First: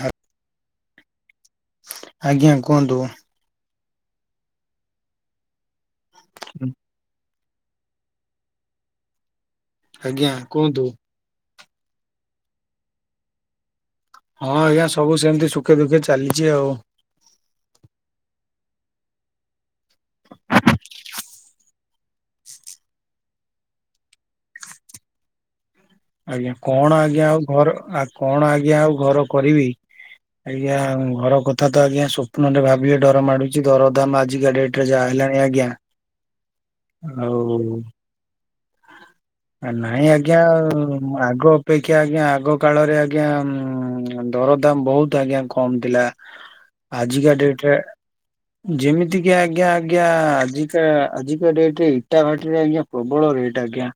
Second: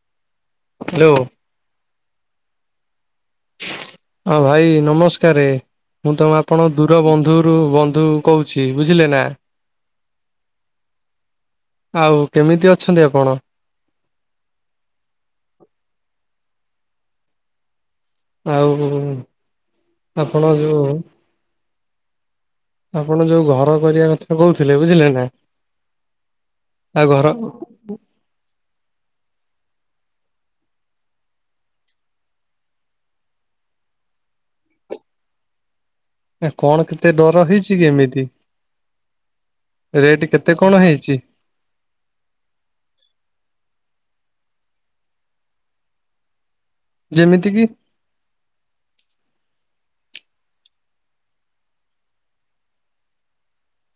ହଁ। ହ୍ୟାଲୋ ଆଜ୍ଞା କୁହନ୍ତୁ। ହଁ ଭାଇ ନମସ୍କାର ମୁଁ ତମ ଆପଣଙ୍କ ଦୂର ବନ୍ଧୁରୁ ବନ୍ଧୁ। କହୁଛି ବୁଝିଲେ ନା। ଆଜ୍ଞା କୁହନ୍ତୁ। ଆଉ କେମିତି ଅଛନ୍ତି ଆପଣ? ହଁ ଆଜ୍ଞା ସବୁ ସେମିତି ସୁଖେ ଦୁଃଖେ ଚାଲିଛି ଆଉ। ଆଉ ଆପଣ ଯୋଉ ଆପଣ ଯୋଉ ଘର କରିବା କଥା କହୁଥିଲେ ବୁଝିଲେ ନା। ଆଜ୍ଞା କଣ ଆଜ୍ଞା ଆଉ ଘର ଆ କଣ ଆଜ୍ଞା ଆଉ ଘର କରିବି। ଆଜ୍ଞା ଘର କଥା ତ ଆଜ୍ଞା ସ୍ୱପ୍ନ ରେ ଭାବିବେ ଡର ମାଡୁଛି ଘରଦାମ ଆଜିକା ଡେଟ ଜା ହେଲାଣି ଆଜ୍ଞା। ଏ କଣ କେତେ ଆଉ ଦର ହେଇଛି କି ଏମିତି? ଆ ନାଇଁ ରେଟ୍ ଆଜ୍ଞା କେତେ କଣ ହେଇଛି? ଆଗ ପେକ୍ଷା ଆଜ୍ଞା ଆଗ କାଳରେ ଆଜ୍ଞା ଉ ଦରଦାମ୍ ବହୁତ୍ ଆଜ୍ଞା କମ୍ ଥିଲା। [inaudible] ଆଜିକା ଯେମିତି ଡେଟ୍ ରେ [inaudible] ଯେମିତି କି ଆଜ୍ଞା ଆଜ୍ଞା ଆଜିକା ଆଜିକା ଡେଟେରେ ଇଟା ଭାଟିରେ ଆଜ୍ଞା ପ୍ରବଳ ରେଟ୍। ଆଜ୍ଞା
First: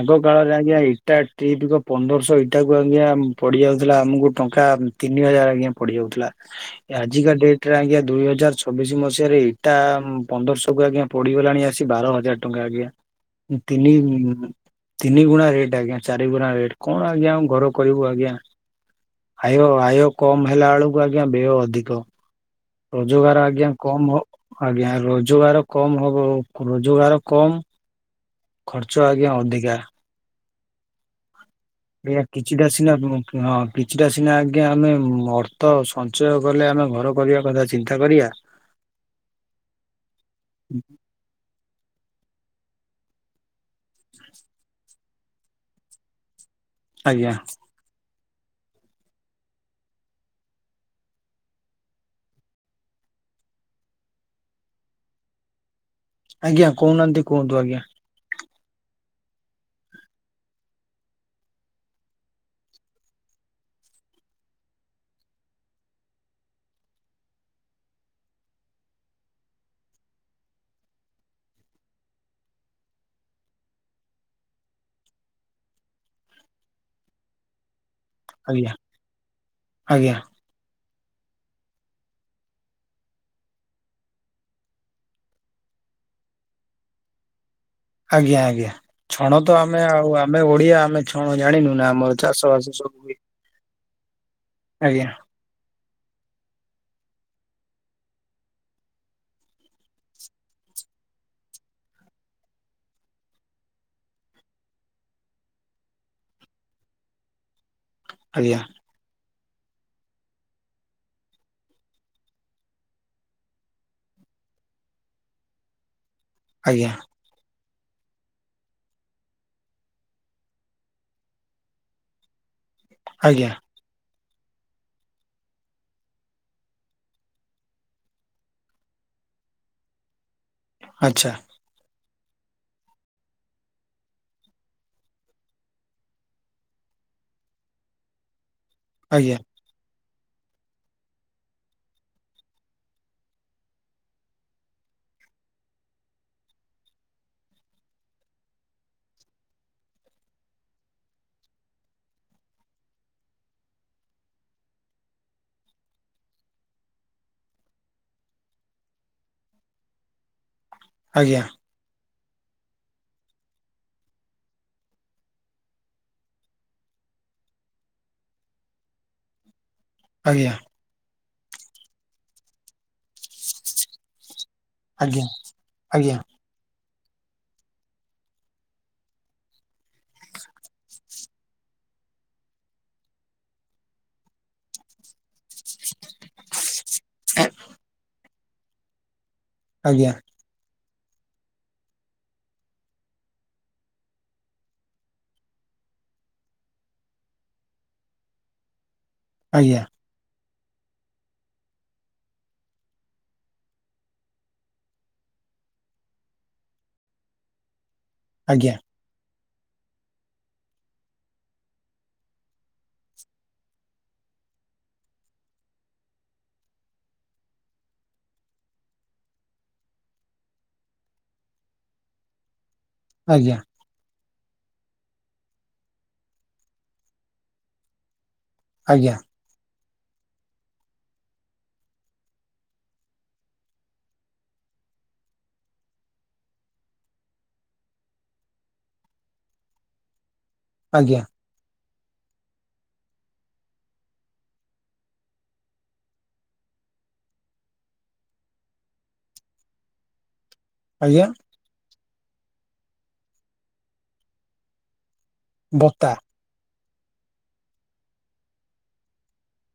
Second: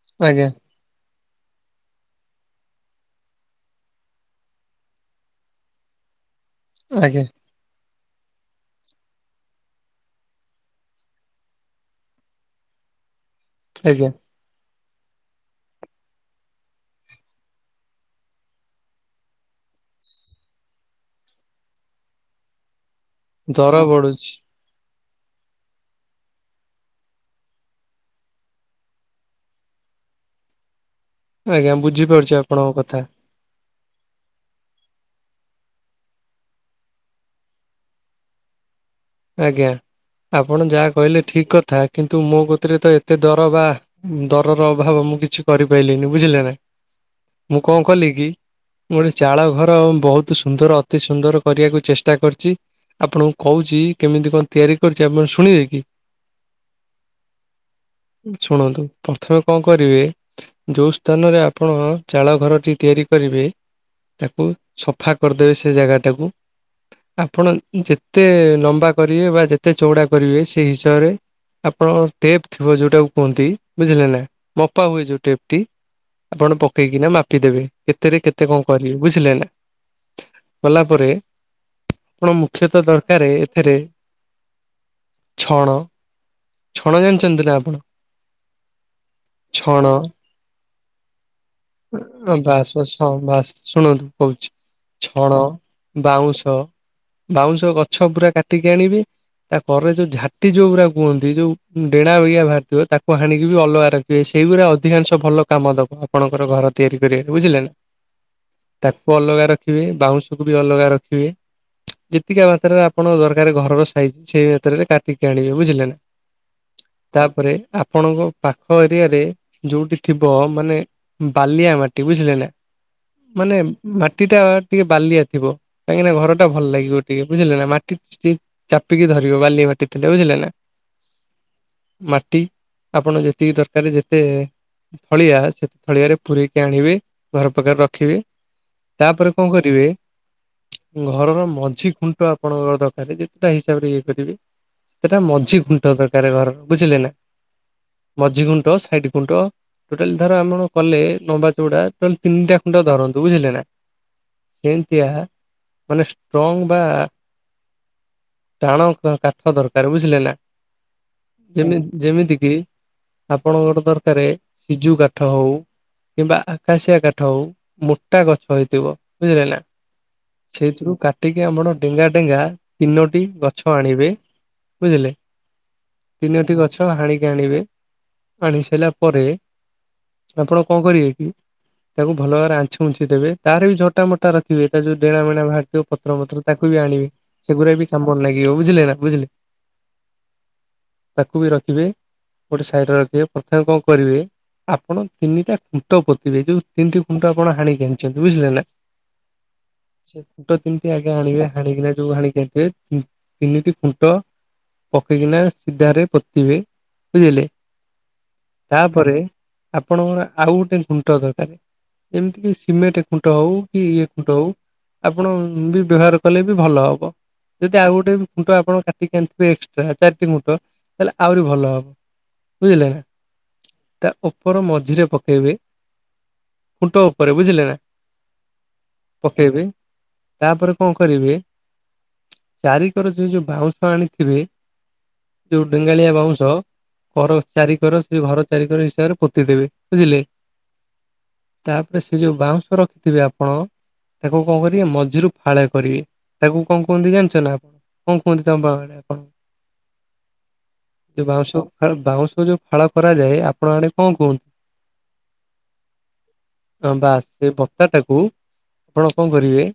ଆଗ କାଳରେ ଆଜ୍ଞା ଇଟା ଟ୍ରିପିକୁ ପନ୍ଦରଶହ ଇଟାକୁ ଆଜ୍ଞା ପଡ଼ିଯାଉଥିଲା ଆମୁକୁ ଟଙ୍କା ତିନି ହଜାର ଆଜ୍ଞା ପଡ଼ିଯାଇଥିଲା। ଆଜ୍ଞା ଆଜିିକା ଡେ ଟ୍ ରେ ଆଜ୍ଞା ଦୁଇ ହଜାର ଛବିଶି ମସିହାରେ ଇଟା ପନ୍ଦରଶହକୁ ଆଜ୍ଞା ପଡ଼ିଗଲାଣି ଆସି ବାର ହଜାର ଟଙ୍କା ଆଜ୍ଞା। ତିନି ଆଜ୍ଞା ତିନି ଗୁଣା ରେଟ୍ ଆଜ୍ଞା ଚାରିଗୁଣା ରେଟ୍ କଣ ଆଜ୍ଞା ଆଉ ଘର କରିବୁ ଆଜ୍ଞା। ଆୟ ଆୟ କମ୍ ହେଲା ବେଳକୁ ଆଜ୍ଞା ବ୍ୟୟ ଅଧିକ। ରୋଜଗାର ଆଜ୍ଞା ଦର କମ୍ ହ ବଢୁଛି। ଆଜ୍ଞା ରୋଜଗାର କମ୍ ହବ ରୋଜଗାର କମ୍ ଖର୍ଚ୍ଚ ଆଜ୍ଞା ଅଧିକା। ଆଜ୍ଞା ବୁଝିପାରୁଛି ଆପଣଙ୍କ କଥା। କିହଁ କିଛିଟା ସିନା ଆଜ୍ଞା ଆମେ ଅର୍ଥ ସଞ୍ଚୟ କଲେ ଆମେ ଘର କରିବା କଥା ଚିନ୍ତା କରିବା। ଆଜ୍ଞା ଆପଣ ଯାହା କହିଲେ ଠିକ୍ କଥା କିନ୍ତୁ ମୋ କତିରେତ ଏତେ ଦରବା ଦରର ଅଭାବ ମୁଁ କିଛି କରିପାରିଲିିନି ବୁଝିଲେନା। ଆଜ୍ଞା। ମୁଁ କଅଁ କଲିକି? ଗୋଟେ ଚାଳ ଘର ବହୁତ୍ ସୁନ୍ଦର ଅତି ସୁନ୍ଦର କରିବାକୁ ଚେଷ୍ଟା କରିଚି। ଆପଣଙ୍କୁ କହୁଚି କେମିତି କଣ ତିଆରି କରିଚି ଆପଣ ଶୁଣିବେକି? ଆଜ୍ଞା କହୁନାହାନ୍ତି କୁହନ୍ତୁ ଆଜ୍ଞା। ଶୁଣନ୍ତୁ ପ୍ରଥମେ କଣ କରିବେ ଯୋଉ ସ୍ଥାନରେ ଆପଣ ଚାଳ ଘରଟି ତିଆରି କରିବେ। ତାକୁ ସଫା କରିଦେବେ ସେ ଜାଗାଟାକୁ। ଆପଣ ଯେତେ ଲମ୍ବା କରିବେ ବାଯେତେ ଚଉଡ଼ା କରିବେ ସେଇ ହିସାବରେ ଆପଣଙ୍କ ଟେପ୍ ଥିବ ଯୋଉଟାକୁ କୁହନ୍ତି ବୁଝିଲେନା ମପା ହୁଏ ଯୋଉ ଟେପ୍ ଟି ଆପଣ ପକେଇକିନା ମାପିଦେବେ କେତେରେ କେତେ କଣ ଆଜ୍ଞା କରିବେ ବୁଝିଲେନା ଆଜ୍ଞା କଲା ପରେ ଆପଣ ମୁଖ୍ୟତଃ ଦରକାର ଏଥେରେ ଛଣ ଛଣ ଜାଣିଚନ୍ତିନା ଆପଣ? ଆଜ୍ଞା ଆଜ୍ଞା ଛଣତ ଆମେ ଛଣ ଆଉ ଆମେ ଓଡ଼ିଆ ଆମେ ଛଣ ଜାଣିନୁନା ଆମର ଚାଷ ବାସ୍ ବାସ ବାସ୍ ସବୁ ହଁ ହୁଏ ବାସ୍ ଶୁଣନ୍ତୁ କହୁଚି ଆଜ୍ଞା ଛଣ ବାଉଁଶ ବାଉଁଶ ଗଛ ପୁରା କାଟିକି ଆଣିବେ। ତାପରେ ଯୋଉ ଝାଟି ଯୋଉଗୁରା କୁହନ୍ତି ଯୋଉ ଡେଣା ବାଗିଆ ଭାରିଥିବ ତାକୁ ହାଣିକିବି ଅଲଗା ର ସେଇଗୁରା ଅଧିକାଂଶ ଭଲ କାମ ଦବ ଆପଣଙ୍କର ଘର ତିଆରି କରିବାରେ ବୁଝିଲେନା। ଆଜ୍ଞା। ତାକୁ ଅଲଗା ରଖିବେ ବାଉଁଶକୁବି ଅଲଗା ରଖିବେ ଯେତିକା ମାତ୍ରାରେ ଆପଣ ଦର କାରେ ଘରର ସାଇଜି ସେଇ ମାତ୍ରାରେ କାଟିକି ଆଣିବେ ବୁଝିଲେ ନା। ଆଜ୍ଞା। ତାପରେ ଆପଣଙ୍କ ପାଖ ଏରିଆରେ ଯୋଉଠି ଥିବ ମାନେ ବାଲିଆ ମାଟି ବୁଝିଲେନା ଆଜ୍ଞା ମାନେ ମାଟିଟା ଟିକେ ବାଲିଆ ଥିବ କାହିଁକିନା ଘରଟା ଭଲ ଲାଗିବ ଟିକେ ବୁଝିଲେନା ମାଟି ସି ଚାପିକି ଧରିବ ବାଲିଆ ମାଟି ଥିଲେ ବୁଝିଲେନା। ଆଚ୍ଛା। ମାଟି ଆପଣ ଯେତିକି ଦରକାରେ ଯେତେ ଥଳିଆ ସେତେ ଥଳିଆରେ ପୁୁରେଇକି ଆଣିବେ ଘର ପାଖରେ ରଖିବେ। ତାପରେ ଆଜ୍ଞା କଣ କରିବେ ଘରର ମଝି ଖୁଣ୍ଟ ଆପଣଙ୍କର ଦ ଯେତେଟା ହିସାବରେ ଇଏ କରିବେ ସେଟା ମଝି ଖୁଣ୍ଟ ଦରକାର୍ ଘରର ବୁଝିଲେନା ମଝି ଖୁୁଣ୍ଟ ସାଇଟ୍ ଖୁଣ୍ଟ ଟୋଟାଲି ଧର ଆପଣ କଲେ ନମ୍ବା ଚଉଟା ତାହାନେ ତିନିଟା ଖୁଣ୍ଡ ଧରନ୍ତୁ ବୁଝିଲେନା ସେମିତିଆ ମାନେ ଷ୍ଟ୍ରଙ୍ଗ ବା ଟାଣ କାଠ ଦରକାର ବୁଝିଲେ ନା? ଆଜ୍ଞା। ଯେମ ଯେମିତି କିି ଆପଣଙ୍କର ଦରକାର ସିଜୁ କାଠ ହଉ କିମ୍ବା ଆକାଶିଆ କାଠ ହଉ ମୋଟା ଗଛ ହେଇଥିବ ବୁଝିଲେ ନା? ଆଜ୍ଞା। ସେଥିରୁ କାଟିକି ଆମଣ ଡେଙ୍ଗା ଡେଙ୍ଗା ତିନୋଟି ଗଛ ଆଣିବେ ବୁଝିଲେ ଆଜ୍ଞା ଆଜ୍ଞା ତିନୋଟି ଗଛ ହାଣିକି ଆଣିବେ ଆଣି ସାରିଲା ପରେ ଆପଣ କଣ କରିବେ କି ତାକୁ ଭଲ ଭାବରେ ଆଞ୍ଚି ଉଛି ଦେବେ ତାର ବି ଝୋଟା ମୋଟା ର ଦେଖିବେ ତା ଯୋଉ ଡେଣା ବେଣା ବାହାରଥିବ ପତ୍ର ପତ୍ରର ତାକୁ ବି ଆଣିବେ ସେଗୁରା ବି କାମରେ ଲାଗିବ ବୁଝିଲେ ନା ବୁଝିଲେ? ଆଜ୍ଞା। ତାକୁ ବି ରଖିବେ ଗୋଟେ ସାଇଡରେ ରଖିବେ ପ୍ରଥମେ କଣ କରିବେ ଆପଣ ତିନିଟା ଖୁଣ୍ଟ ପୋତିିବେ ଯୋଉ ତିନିଟି ଖୁଣ୍ଟ ଆପଣ ହାଣି ଆଣିଛନ୍ତି ବୁଝିଲେ ନା? ଆଜ୍ଞା। ସେ ଖୁଣ୍ଟ କେମିତି ଆଗେ ଆଣିବେ ହାଣ ଯୋଉ ହାଣି ଆଣିଥିବେ ତିନିଟି ଖୁଣ୍ଟ ପକେଇକିନା ସିଧାରେ ପୋତିିବେ ବୁଝିଲେ? ଆଜ୍ଞା ଆଜ୍ଞା ତାପରେ ଆପଣଙ୍କର ଆଉ ଗୋଟେ ଖୁଣ୍ଟ ଦରକାର ଏମିତି କି ସିମେଣ୍ଟ ଖୁଣ୍ଟ ହଉ କି ଇଏ ଖୁଣ୍ଟ ହଉ ଆପଣ ବି ବ୍ୟବହାର କଲେ ବି ଭଲ ହବ। ଯଦି ଆଉ ଗୋଟେ ବି ଖୁଣ୍ଟ ଆପଣ କାଟିକି ଆଣିଥିବେ ଏକ୍ସଟ୍ରା ଚାରିଟି ଖୁଣ୍ଟ ତାହେଲେ ଆହୁରି ଭଲ ହବ। ବୁଝିଲେ ନା? ଆଜ୍ଞା। ତା ଉପର ମଝିରେ ପକେଇବେ ଖୁଣ୍ଟ ଉପରେ ବୁଝିଲେ ନା? ଆଜ୍ଞା। ପକେଇବେ ତାପରେ କଣ କରିବେ ଚାରିିକର ଯୋ ଯୋଉ ବାଉଁଶ ଆଣିଥିବେ ଯୋଉ ଡେଙ୍ଗାଳିଆ ବାଉଁଶ କର ଚାରିିକର ସେ ଘର ଚାରିିକର ହିସାବରେ ପୋତିଦବେ ବୁଝିଲେ? ଆଜ୍ଞା। ତାପରେ ସେ ଯୋଉ ବାଉଁଶ ରଖିଥିବେ ଆପଣ ତାକୁ କଣ କରିବେ ମଝିରୁ ଫାଳ କରିବେ ତାକୁ କଣ କୁହନ୍ତି ଜାଣିଛ ନା ଆପଣ କଣ କୁହନ୍ତି ତମ ପାହାରେ ଆପଣ ଆଜ୍ଞା ଯଉ ବାଉଁଶ ବାଉଁଶ ଯୋଉ ଫାଳ କରାଯାଏ ଆପଣ ଆଣେ କଣ କୁହନ୍ତୁ ବତା। ହଁ ବା ସେ ବତ୍ତା ଟାକୁ ଆପଣ କଣ କରିବେ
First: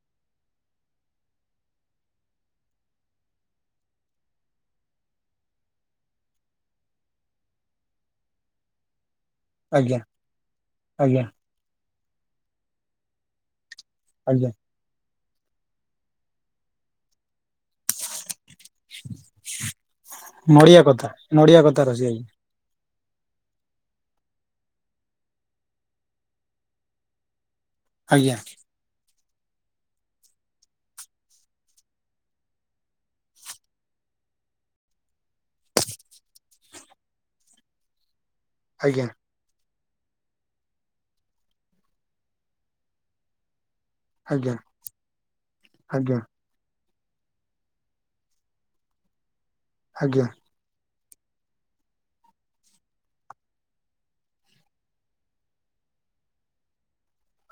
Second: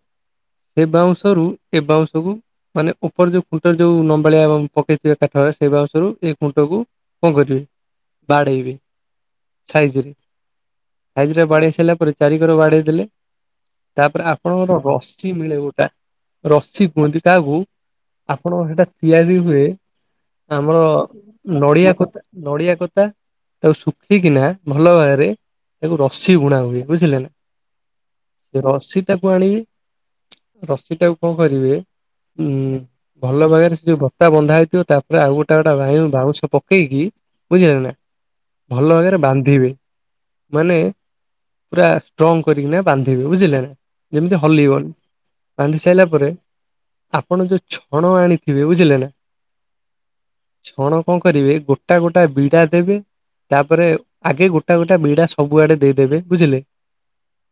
ସେ ବାଉଁଶରୁ ଏ ବାଉଁଶକୁୁ ମାନେ ଉପର ଯୋଉ ଖୁଣ୍ଟ ଯୋଉ ନମ୍ବାଳିଆ ପକେଇଥିବେ କାଠରେ ସେଇସରୁ ଏଇ ଖୁଣ୍ଟ କକୁ କଣ କରିବେ ବାଡେଇ ବେ ଆଜ୍ଞା ସାଇଜରେ ଆଜ୍ଞା ସାଇଜ ରେ ବାଡେଇ ସାରିଲା ପରେ ଚାରି ଘର ବାଡେଇ ଦେଲେ ତାପରେ ଆଜ୍ଞା ଆପଣଙ୍କର ରସି ମିଳେ ଗୋଟା ରସି କୁହନ୍ତି ତାହାକୁ ଆପଣ ସେଇଟା ତିଆରି ହୁଏ। ନଡିଆ ଆମର କଥା କଥା ନଡିଆ ରସି କ ନଡିଆ କ ତାକୁ ଶୁଖିକିନା ଭଲ ଭାବରେ ରସିବୁଣା ହୁଏ ବୁଝିଲ ନା? ଆଜ୍ଞା। ରସି ଟାକୁ ଆଣିବି ରସି ଟାକୁ କଣ କରିବେ ଉଁ। ଭଲ ଭାଗରେ ସେ ଯୋଉ ବତ୍ତା ବନ୍ଧା ହେଇଥିବ ତାପରେ ଆଉ ଗୋଟେ ଗୋଟେ ବାଉଁଶ ପକେଇକି। ବୁଝିଲ ନା ଭଲ ଆଜ୍ଞା ଭାଗରେ ବାନ୍ଧିବେ। ମାନେ ପୁରା ଷ୍ଟ୍ରଙ୍ଗ କରିକିନା ବାନ୍ଧିବେ ବୁଝିଲେ ନା ଯେମିତି ଆଜ୍ଞା ହଲିବନ। ସାଇଲା ଆଜ୍ଞା ପରେ ଆପଣ ଯୋଉ ଛଣ ଆଣିଥିବେ ବୁଝିଲେ ନା। ଆଜ୍ଞା। ଛଣ କଁ କରିବେ ଗୋଟା ଗୋଟା ବିଡା ଦେବେ। ତାପରେ ଆଗେ ଗୋଟା ଗୋଟା ବିଡା ସବୁଆଡେ ଦେଇଦେବେ ବୁଝିଲେ।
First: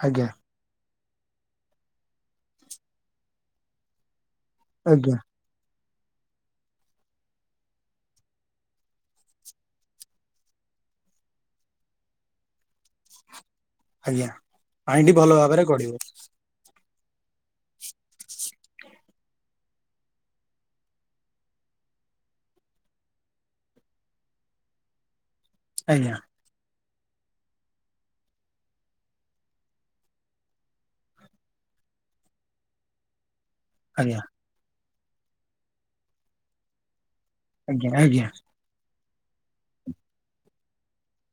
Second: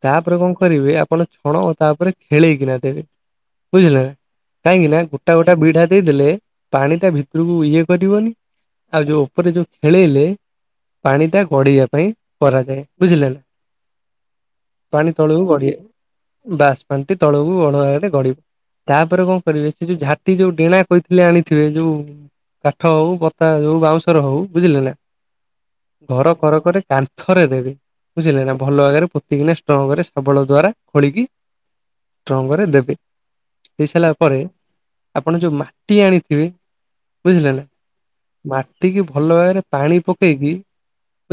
ତାପରେ କଁ କରିବେ ଆପଣ ଛଣ ତା ଉପରେ ଖେଳେଇକିନା ଦେବେ। ବୁଝିଲେ କାହିଁକି ନା ଆଜ୍ଞା ଆଜ୍ଞା ଗୋଟା ଗୋଟା ବିଢା ଦେଇଦେଲେ ପାଣି ଟା ଭିତୁରୁକୁ ଇଏ କରିବନି। ଆଉ ଯୋଉ ଓପୋରେ ଯୋଉ ଖେଳେଇଲେ। ପାଣି ଟା ଗଢେଇିବା ପାଇଁ କରାଯାଏ ବୁଝିଲେ ନା। ଆଜ୍ଞା ପାଣି ପାଣିଟି ଭଲ ତଳୁକୁ ଭାବରେ ଗଡି ଗଡିବ [unintelligible] ବାସ ପାଣିଟି ତଳୁକୁ [unintelligible] [unintelligible] ତାପରେ କଁ କରିବେ ସେ ଯୋଉ ଝାଟି ଯୋଉ ଡେଣା କହିଥିଲେ ଆଣିଥିବେ ଯୋଉ କାଠ ହୋଉ ବତା ହେଉ ବାଉଁଶର ହୋଉ ବୁଝିଲେ ନା ଆଜ୍ଞା ଘର କରକରେ କାନ୍ଥରେ ଦେବେ ବୁଝିଲେ ନା ଭଲ ବାଗରେ ପୋତି କିନା ଷ୍ଟ୍ରଙ୍ଗରେ ସବଳ ଦ୍ୱାରା ଖୋଳିକି ଷ୍ଟ୍ରଙ୍ଗରେ ଦେବେ ଦେଇ ସାଇଲା ଆଜ୍ଞା ପରେ ଆପଣ ଯୋଉ ମାଟି ଆଣିଥିବେ ବୁଝିଲେ ନା ଆଜ୍ଞା ଆଜ୍ଞା ମା ଟିକି ଭଲ ଭାବରେ ପାଣି ପକେଇକି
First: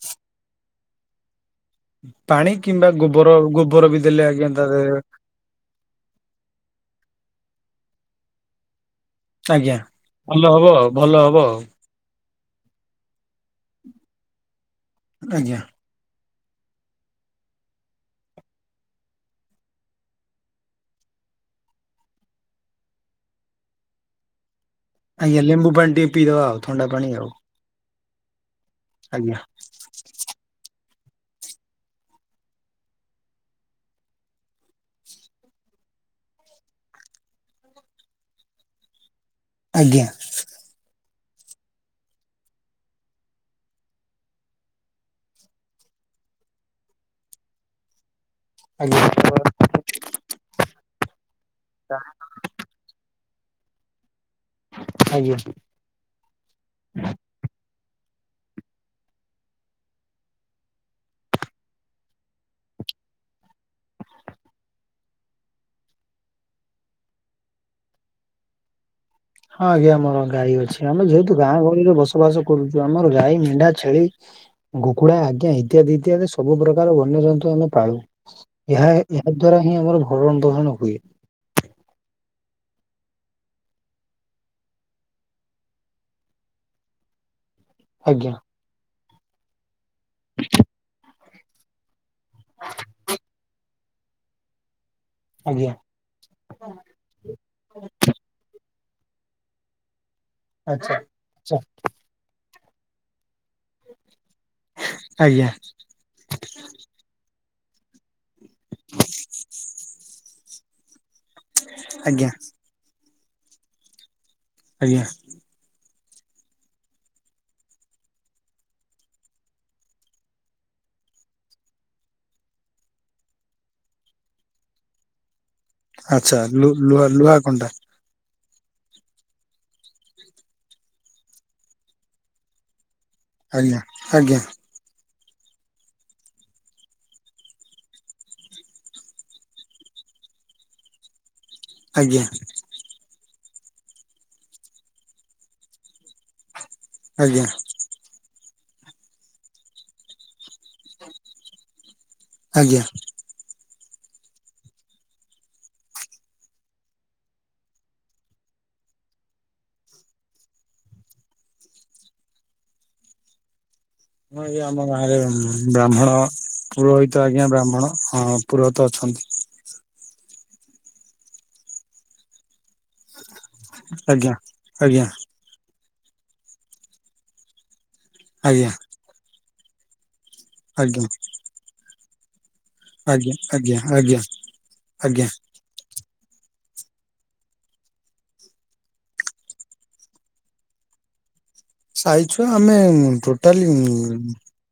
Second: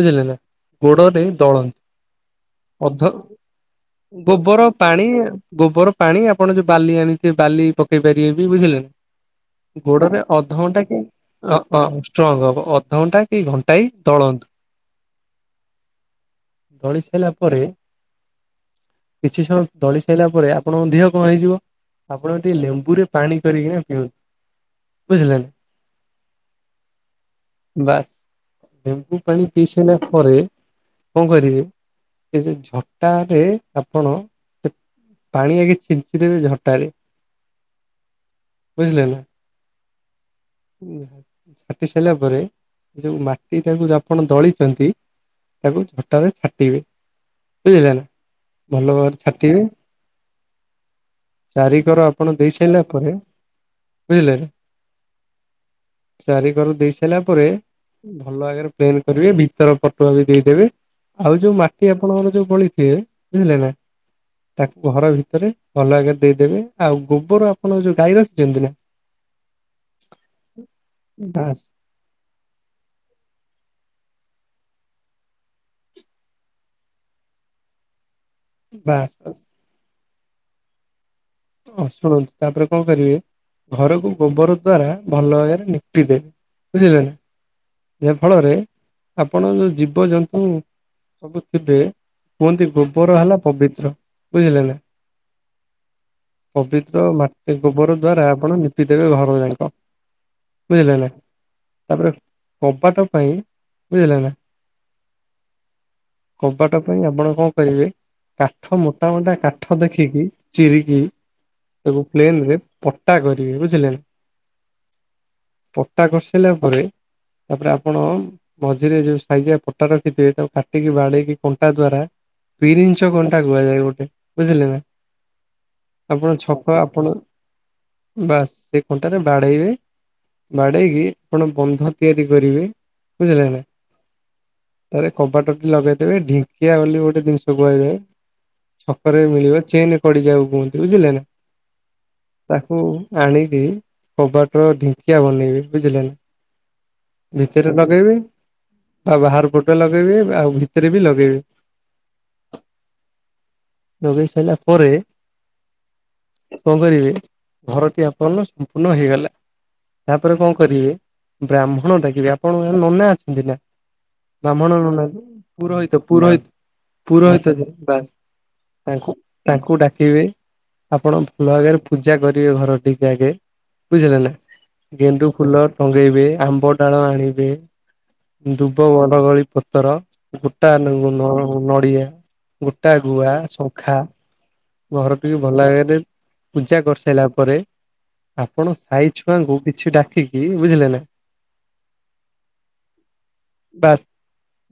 ବୁଝିଲେ ନା ଗୋଡରେ ଦଳନ୍ତ। ପାଣି କିମ୍ବା ଅଧ ଗୋବର ଗୋବର ବି ଦେଲେ ଆଜ୍ଞା ତା ଗୋବୋରୋ ଦେହରେ ପାଣି ଗୋବୋରୋ ପାଣି ଆପଣ ଯୋଉ ବାଲି ଆଣିଥିବେ ବାଲି ପକେଇ ପାରିବେ ବି ବୁଝିଲେ ଆଜ୍ଞା ଗୋଡ଼ରେ ଭଲ ଅଧ ହବ ଘଣ୍ଟା ଆଉ କି ଭଲ ହବ ଆଉ [unintelligible] ଷ୍ଟ୍ରଙ୍ଗ୍ ହବ ଅଧଘଣ୍ଟା କି ଘଣ୍ଟାଇ ଦଳନ୍ତୁ। ଆଜ୍ଞା। ଦଳି ସାଇଲା ପରେ କିଛି ସମୟ ଦଳି ସାଇଲା ପରେ ଆପଣଙ୍କ ଦିହ କଁ ହେଇଯିବ ଆପଣ ଟିକେ ଲେମ୍ବୁରେ ପାଣି କରିକିନା ପିଅନ୍ତୁ। ବୁଝିଲେ ଆଜ୍ଞା ନା ଲେମ୍ବୁ ପାଣି ଟିକେ ପିଇଦବା ଆଉ ଥଣ୍ଡା ପାଣି ଆଉ। ବାସ୍ ଲେମ୍ବୁ ଆଜ୍ଞା ପାଣି ପିଇ ସାଇଲା ପରେ କଁ କରିବେ। ସେ ଯୋଉ ଝଟାରେ ଆପଣ ସେ ପାଣି ଆଗେ ଛିନ୍ ଞ୍ଚି ଦେବେ ଝଟାରେ ବୁଝିଲେ ନା। ଆଜ୍ଞା। [unintelligible] ଛାଟି ସାଇଲା ପରେ ଯୋଉ ମାଟି ଟାକୁ ଯୋଉ ଆପଣ ଦଳିଚନ୍ତି। ତାକୁ ଝଟାରେ ଛାଟିବେ। ବୁଝିଲେ ନା ଭଲ ଆଜ୍ଞା ଭାବରେ ଛାଟିବେ। ଚାରିିକର ଆପଣ ଦେଇ ସାଇଲା ପରେ ବୁଝିଲେ ନା। ଆଜ୍ଞା। ଚାରି କର ଦେଇ ସାଇଲା ପରେ ଭଲ ବାଗରେ [unintelligible] କରିବେ ଭିତର ପଟୁଆ ବି ଦେଇଦେବେ। ଆଉ ଯୋଉ ମାଟି ଆପଣଙ୍କର ଯୋଉ ବଳିଥିବେ ବୁଝିଲେ ନା। ତାକୁ ଘର ଭିତରେ ଭଲ ବାଗରେ ଦେଇଦେବେ ଆଉ ଗୋବୋରୋ ଆପଣ ଯୋଉ ଗାଈ ରଖିଚନ୍ତି ନା। ହଁ ଆଜ୍ଞା ଆମର ଗାଈ ଅଛି ଆମେ ଯେହେତୁ ଗାଁ ବାସ୍ ଗହଳିରେ ବସବାସ କରୁଚୁ ଆମର ଗାଈ ମେଣ୍ଢା ଛେଳି ଗୁକୁଡା ଆଜ୍ଞା ଇତ୍ୟାଦି ଇତ୍ୟାଦି ସବୁ ପ୍ରକାର ବନ୍ୟଜନ୍ତୁ ଆମେ ପାଳୁ। ଏହା ବାସ୍ ଏହା ବାସ୍ ଦ୍ଵାରା ହିଁ ଆମର ଭରଣ ପୋଷୋଣ ହୁଏ। [unintelligible] ଶୁଣନ୍ତୁ ତାପରେ କଁ କରିବେ ଘରକୁ ଗୋବୋରୋ ଦ୍ଵାରା ଭଲ ବାଗରେ ନିପି ଦେବେ। ବୁଝିଲେ ନା ଯାହା ଆଜ୍ଞା ଫଳରେ ଆପଣ ଯୋଉ ଜୀବଜନ୍ତୁ ସବୁ ଥିବେ କୁଅନ୍ତି ଗୋବୋରୋ ହେଲା ପବିତ୍ର ବୁଝିଲେ ନା। ଆଜ୍ଞା। ପବିତ୍ର ମାଟି ଗୋବୋରୋ ଦ୍ଵାରା ଆପଣ ନିପି ଦେବେ ଘର ଯାଙ୍କ। ଆଚ୍ଛା। ବୁଝିଲେନା ଆଚ୍ଛା ତାପରେ କବାଟ ପାଇଁ ବୁଝିଲେ ନା। ଆଜ୍ଞା। କବାଟ ପାଇଁ ଆପଣ କଁ କରିବେ କାଠ ମୋଟା ମୋଟା କାଠ ଦେଖିକି ଚିରିକି ତାକୁ ଆଜ୍ଞା ପ୍ଲେନରେ ପଟା କରିବେ ବୁଝିଲେନା। ଆଜ୍ଞା। ପରଟା କରିସାରିଲା ପରେ ତାପରେ ଆପଣ ମଝିରେ ଯୋଉ ସାଇଜିଆ ପୋଟା ରଖିଥିବେ ତାକୁ କାଟିକି, ବାଡେଇିକି କଣ୍ଟା ଦ୍ଵାରା ପିରିଞ୍ଚ କଣ୍ଟା କୁଆଯାଏ ଗୋଟେ ବୁଝିଲେ ନା। ଆପଣ ଆଚ୍ଛା ଲୁ ଛକ ଲୁହା ଆପଣ ଲୁହା କଣ୍ଟା ବାସ ସେ କଣ୍ଟାରେ ବାଡେଇବେ। ବାଡେଇକି ଆପଣ ବନ୍ଧ ତିଆରି କରିବେ ବୁଝିଲେନା? ଆଜ୍ଞା ଆଜ୍ଞା। ତରେ କବାଟଟି ଲଗେଇଦେବେ ଢିଙ୍କିଆ ବୋଲି ଗୋଟେ ଜିନିଷ କୁହାଯାଏ। ଛକରେ ବି ମିଳିବ ଚେନ କଡି ଯିବାକୁ କୁହନ୍ତି, ବୁଝିଲେ ନା? ଆଜ୍ଞା। ତାକୁ ଆଣିକି କବାଟ ର ଢିଙ୍କିଆ ବନେଇବି ବୁଝିଲେ ନା? ଆଜ୍ଞା ଭିତରେ ଲଗେଇବେ ଆଉ ବାହାର ପଟେ ଲଗେଇବେ, ଆଉ ଭିତରେ ବି ଲଗେଇବେ। ଆଜ୍ଞା। ଲଗେଇ ସାରିଲା ପରେ କଣ କରିବେ, ଘରଟି ଆପହନ ସମ୍ପୂର୍ଣ୍ଣ ହେଇଗଲା। ତାପରେ କଣ କରିବେ ବ୍ରାହ୍ମଣ ଡାକିବେ। ଆପଣଙ୍କ ଆଡେ ନନା ଅଛନ୍ତି ନା? ହଁ ଏ ଆମ ବ୍ରାହ୍ମଣ ଗାଁରେ ନନାଙ୍କୁ। ପୁରହିତ ବ୍ରାହ୍ମଣ ପୁରହିତ ପୁରୋହିତ ଆଜ୍ଞା ବ୍ରାହ୍ମଣ ହ ପୁରୋହିତ ତାଙ୍କୁ ଅଛନ୍ତି। ତାଙ୍କୁ ଡାକିବେ ଆପଣ ଭଲ ଭାବରେ ପୂଜା କରିବେ ଘର ଟିକେ ଆଗେ। ବୁଝିଲ ନା? ଆଜ୍ଞା ଆଜ୍ଞା ଗେଣ୍ଡୁ ଫୁଲ ଟଙ୍ଗେଇବେ, ଆମ୍ବ ଡାଳ ଆଣିବେ ଆଜ୍ଞା ଧୁବ ବନଗଳି ପତର। ଗୋଟା ଆଜ୍ଞା ନଡିଆ, ଗୋଟା ଆଜ୍ଞା ଗୁଆ, ଆଜ୍ଞା ଶଙ୍ଖା। ଆଜ୍ଞା ଆଜ୍ଞା। ଘରକୁ ଟିକେ ଭଲ ଭାବରେ ପୂଜା କରିସାରିଲା ପରେ ଆପଣ ସହି ଛୁଆଙ୍କୁ କିଛି ଡାକିକି, ବୁଝିଲେ ନା? ସାହି ଛୁଆ ଆମେ ଟୋଟାଲି, ବାସ୍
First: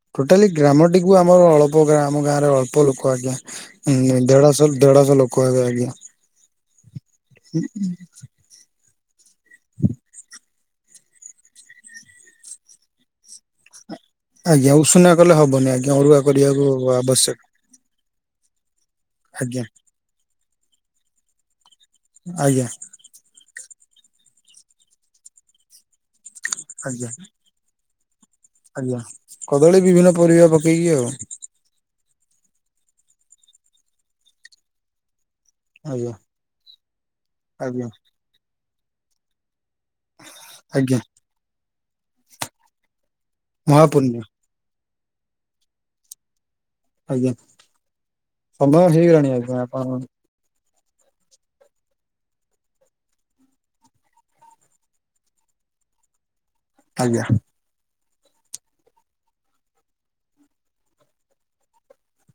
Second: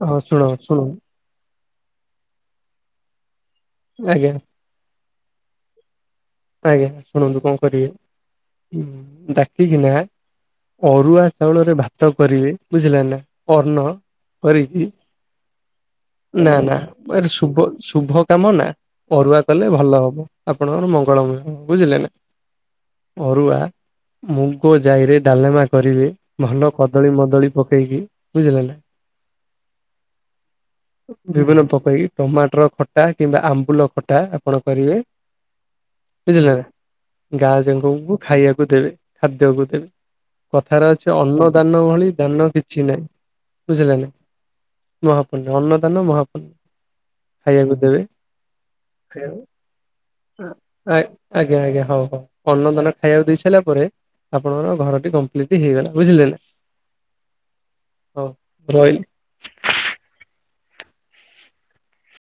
ହଁ ଶୁଣ ଟୋଟାଲି ଶୁଣ ଗ୍ରାମ ଟି କୁ ଆମର ଅଳ୍ପ ଗାଁ, ଆମ ଗାଁରେ ଅଳ୍ପ ଲୋକ ଆଜ୍ଞା, ଆଜ୍ଞା ଦେଢ ଦେଢଶହ ଲୋକ କ ଆ ଗ ଆଜ୍ଞା। ଆଜ୍ଞା ଶୁଣନ୍ତୁ କଣ କରିବେ ଡାକିକିନା ଅରୁଆ ଚାଉଳରେ ଭାତ କରିବେ, ବୁଝିଲ ନା? ଅର୍ଣ ଆଜ୍ଞା କରିକି, ଉଷୁନା କଲେ ହବନି ଆଜ୍ଞା ଅରୁଆ ନା କରିବାକୁ ନା ଆବଶ୍ୟକ ଶୁଭ ଶୁଭ କାମ ନା। ଅରୁଆ ଆଜ୍ଞା କଲେ ଭଲ ହବ। ଆପଣଙ୍କର ମଙ୍ଗଳମୟ। ବୁଝିଲେ ନା? ଆଜ୍ଞା ଅରୁଆ ମୁଗ ଯାଇରେ ଡାଲମା କରିବେ। ଭଲ ଆଜ୍ଞା କଦଳୀ ମଦଳୀ ପକେଇକି। ବୁଝିଲେ ନା। ଆଜ୍ଞା କଦଳୀ ବିଭିନ୍ନ ପରିବା ପକେଇକି ଆଉ। ବିଭିନ୍ନ ତ ପେଇ ଟମାଟୋର ଖଟା କିମ୍ବା ଆମ୍ବୁଲ ଖଟା ଆପଣ କରିବେ। ଆଜ୍ଞା ବୁଝିଲେ ନା? ଗାଁ ଆଜ୍ଞା ଯାକକୁ ଖାଇବାକୁ ଦେବେ ଖାଦ୍ୟକୁ ଦେବେ। କଥାରେ ଆଜ୍ଞା ଅଛି ଅନ୍ନ ଦାନ ଭଳି ଦାନ କିଛି ନାହିଁ। ବୁଝିଲ ନା? ମହାପୂଣ୍ୟ ମହାପୂନ୍ୟ ଅନ୍ନଦାନ ମହାପୂନ୍ୟ। ଆଜ୍ଞା ସମୟ ହେଇଗଲାଣି ଖାଇବାକୁ। ଆଜ୍ଞା ଆପଣ ଆଜ୍ଞା ଆଜ୍ଞା ହଉ ହଉ ଅନ୍ନ ଦାନ ଖାଇବାକୁ ଦେଇସାରିଲା ପରେ ଆପଣଙ୍କର ଘରଟି କମ୍ପ୍ଲିଟ୍ ହେଇଗଲା। ବୁଝିଲେ ନା? ଆଜ୍ଞା। ହଉ ରଇଲି।